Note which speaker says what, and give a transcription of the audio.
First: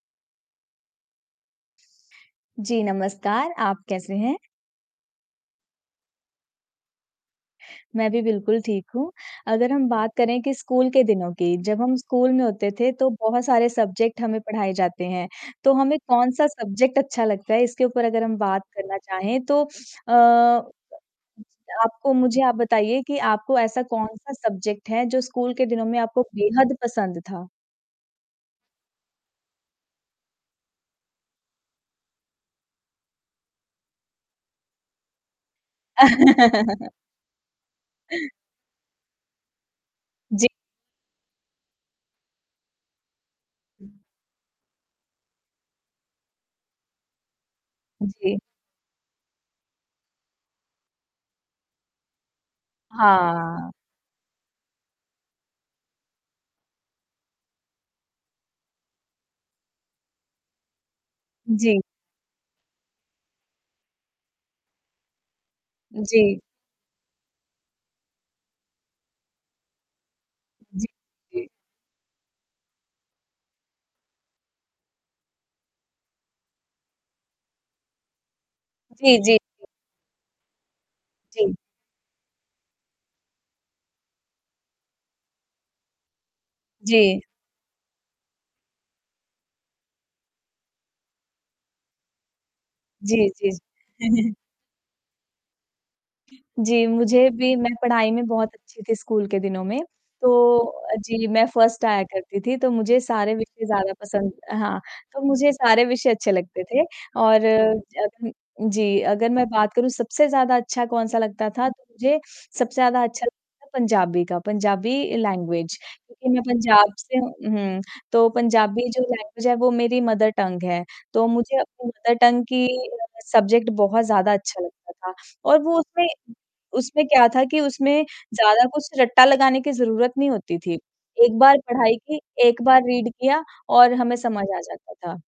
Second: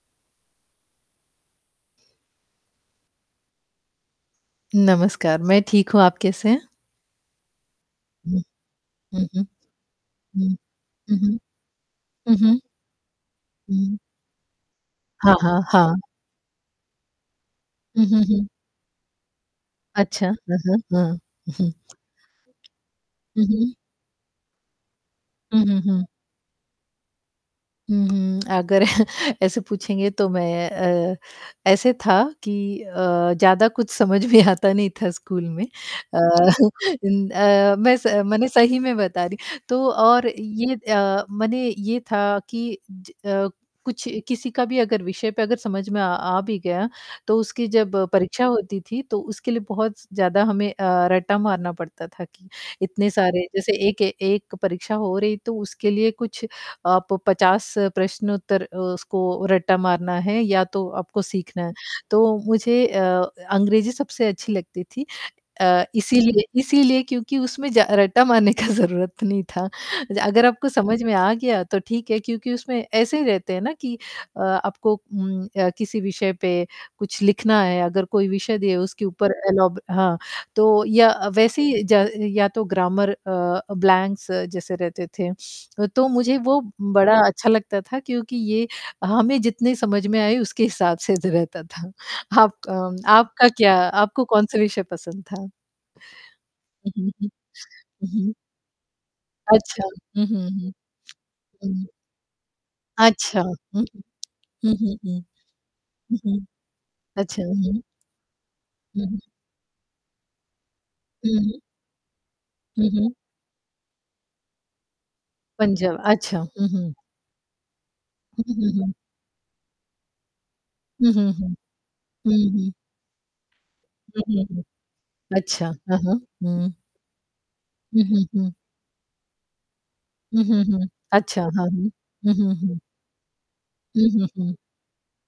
Speaker 1: जी, नमस्कार। आप कैसे हैं?
Speaker 2: नमस्कार, मैं ठीक हूँ। आप कैसे हैं?
Speaker 1: मैं भी
Speaker 2: हुँ।
Speaker 1: बिल्कुल ठीक हूँ।
Speaker 2: हुँ, हुँ।
Speaker 1: अगर हम बात करें कि
Speaker 2: हुँ।
Speaker 1: स्कूल के
Speaker 2: हुँ,
Speaker 1: दिनों
Speaker 2: हुँ।
Speaker 1: की, जब हम स्कूल
Speaker 2: हुँ,
Speaker 1: में
Speaker 2: हुँ।
Speaker 1: होते थे तो बहुत सारे
Speaker 2: हुँ।
Speaker 1: सब्जेक्ट हमें पढ़ाए जाते हैं।
Speaker 2: हाँ, हाँ,
Speaker 1: तो हमें
Speaker 2: हाँ।
Speaker 1: कौन-सा सब्जेक्ट अच्छा लगता है इसके
Speaker 2: हुँ,
Speaker 1: ऊपर
Speaker 2: हुँ,
Speaker 1: अगर हम
Speaker 2: हुँ।
Speaker 1: बात करना चाहें, तो अ,
Speaker 2: अच्छा, हाँ, हाँ, हाँ।
Speaker 1: आपको मुझे आप बताइए कि
Speaker 2: हुँ,
Speaker 1: आपको
Speaker 2: हुँ।
Speaker 1: ऐसा कौन-सा सब्जेक्ट है, जो स्कूल
Speaker 2: हुँ,
Speaker 1: के
Speaker 2: हुँ,
Speaker 1: दिनों में
Speaker 2: हुँ।
Speaker 1: आपको बेहद पसंद था?
Speaker 2: हुँ, हुँ। अगर ऐसे पूछेंगे तो मैं अ, ऐसे था कि अ, ज़्यादा कुछ समझ में आता नहीं था स्कूल में। अ, इन अ, मैं स मने सही में बता रही। तो और
Speaker 1: जी।
Speaker 2: ये अ, मने ये था कि ज अ, कुछ किसी का भी अगर विषय पे अगर समझ में अ, आ भी गया, तो उसकी जब
Speaker 1: जी।
Speaker 2: परीक्षा होती थी तो उसके लिए बहुत स ज़्यादा हमें अ, रट्टा मारना पड़ता था कि, इतने सारे
Speaker 1: हाँ।
Speaker 2: जैसे एक ए एक परीक्षा हो रही, तो उसके लिए कुछ आप 50 प्रश्न-उत्तर अ, उसको रट्टा मारना है या तो आपको सीखना है।
Speaker 1: जी।
Speaker 2: तो मुझे अ अ, अंग्रेज़ी सबसे अच्छी लगती थी अ,
Speaker 1: अ, जी।
Speaker 2: इसीलिए इसीलिए क्योंकि उसमें ज रट्टा मारने का ज़रूरत नहीं था। अ, अगर आपको समझ में आ
Speaker 1: जी।
Speaker 2: गया तो ठीक है क्योंकि उसमें ऐसे ही रहते हैं ना कि अ, आपको उम अ, किसी विषय पे कुछ लिखना है, अगर कोई विषय दिया है उसके
Speaker 1: जी, जी,
Speaker 2: ऊपर
Speaker 1: जी।
Speaker 2: एलोब हाँ, तो या
Speaker 1: जी।
Speaker 2: वैसे ही ज या तो ग्रामर अ, ब्लैंक्स जैसे रहते थे। अ, तो मुझे वो बड़ा
Speaker 1: जी।
Speaker 2: अच्छा लगता था क्योंकि ये हमें जितने समझ में आए उसके हिसाब से द रहता था। आपका अम,
Speaker 1: जी,
Speaker 2: आपका
Speaker 1: जी।
Speaker 2: क्या आपको कौन-से विषय पसंद था?
Speaker 1: जी,
Speaker 2: हुँ, हुँ, हुँ।
Speaker 1: मुझे भी मैं पढ़ाई में
Speaker 2: उहुँ।
Speaker 1: बहुत अच्छी थी स्कूल के दिनों में।
Speaker 2: अच्छा। हुँ,
Speaker 1: तो
Speaker 2: हुँ, हुँ।
Speaker 1: अ, जी, मैं फर्स्ट
Speaker 2: उहुँ।
Speaker 1: आया करती थी तो मुझे सारे
Speaker 2: अच्छा,
Speaker 1: विषय
Speaker 2: हुँ,
Speaker 1: ज़्यादा
Speaker 2: हुँ।
Speaker 1: पसंद अ,
Speaker 2: हुँ,
Speaker 1: हाँ,
Speaker 2: हुँ, हुँ।
Speaker 1: तो मुझे सारे विषय
Speaker 2: हुँ,
Speaker 1: अच्छे
Speaker 2: हुँ।
Speaker 1: लगते थे।
Speaker 2: अच्छा,
Speaker 1: और
Speaker 2: हुँ।
Speaker 1: अग जी,
Speaker 2: हुँ, हुँ।
Speaker 1: अगर मैं बात करूँ सबसे ज़्यादा अच्छा कौन-सा
Speaker 2: हुँ,
Speaker 1: लगता
Speaker 2: हुँ।
Speaker 1: था तो मुझे, सबसे
Speaker 2: हुँ,
Speaker 1: ज़्यादा
Speaker 2: हुँ।
Speaker 1: अच्छा लगता था पंजाबी का, पंजाबी लैंग्वेज।
Speaker 2: पंजाब,
Speaker 1: क्योंकि
Speaker 2: अच्छा।
Speaker 1: मैं
Speaker 2: हुँ,
Speaker 1: पंजाब
Speaker 2: हुँ।
Speaker 1: से हूँ उहुँ, तो
Speaker 2: हुँ, हुँ,
Speaker 1: पंजाबी
Speaker 2: हुँ।
Speaker 1: जो लैंग्वेज है वो मेरी मदर टंग है,
Speaker 2: हुँ,
Speaker 1: तो
Speaker 2: हुँ, हुँ।
Speaker 1: मुझे अपनी मदर टंग
Speaker 2: हुँ,
Speaker 1: की
Speaker 2: हुँ।
Speaker 1: अ, सब्जेक्ट बहुत
Speaker 2: हुँ,
Speaker 1: ज़्यादा
Speaker 2: हुँ,
Speaker 1: अच्छा
Speaker 2: हुँ।
Speaker 1: लगता था। और
Speaker 2: अच्छा,
Speaker 1: वो
Speaker 2: हाँ,
Speaker 1: उसमें,
Speaker 2: हाँ। हुँ।
Speaker 1: उसमें क्या था कि उसमें
Speaker 2: हुँ, हुँ, हुँ।
Speaker 1: ज़्यादा कुछ रट्टा लगाने की ज़रूरत नहीं
Speaker 2: हुँ,
Speaker 1: होती
Speaker 2: हुँ,
Speaker 1: थी,
Speaker 2: हुँ।
Speaker 1: एक
Speaker 2: अच्छा,
Speaker 1: बार
Speaker 2: हाँ, हुँ।
Speaker 1: पढ़ाई की,
Speaker 2: हुँ, हुँ,
Speaker 1: एक
Speaker 2: हुँ।
Speaker 1: बार रीड किया और
Speaker 2: हुँ,
Speaker 1: हमें
Speaker 2: हुँ,
Speaker 1: समझ
Speaker 2: हुँ।
Speaker 1: आ जाता था।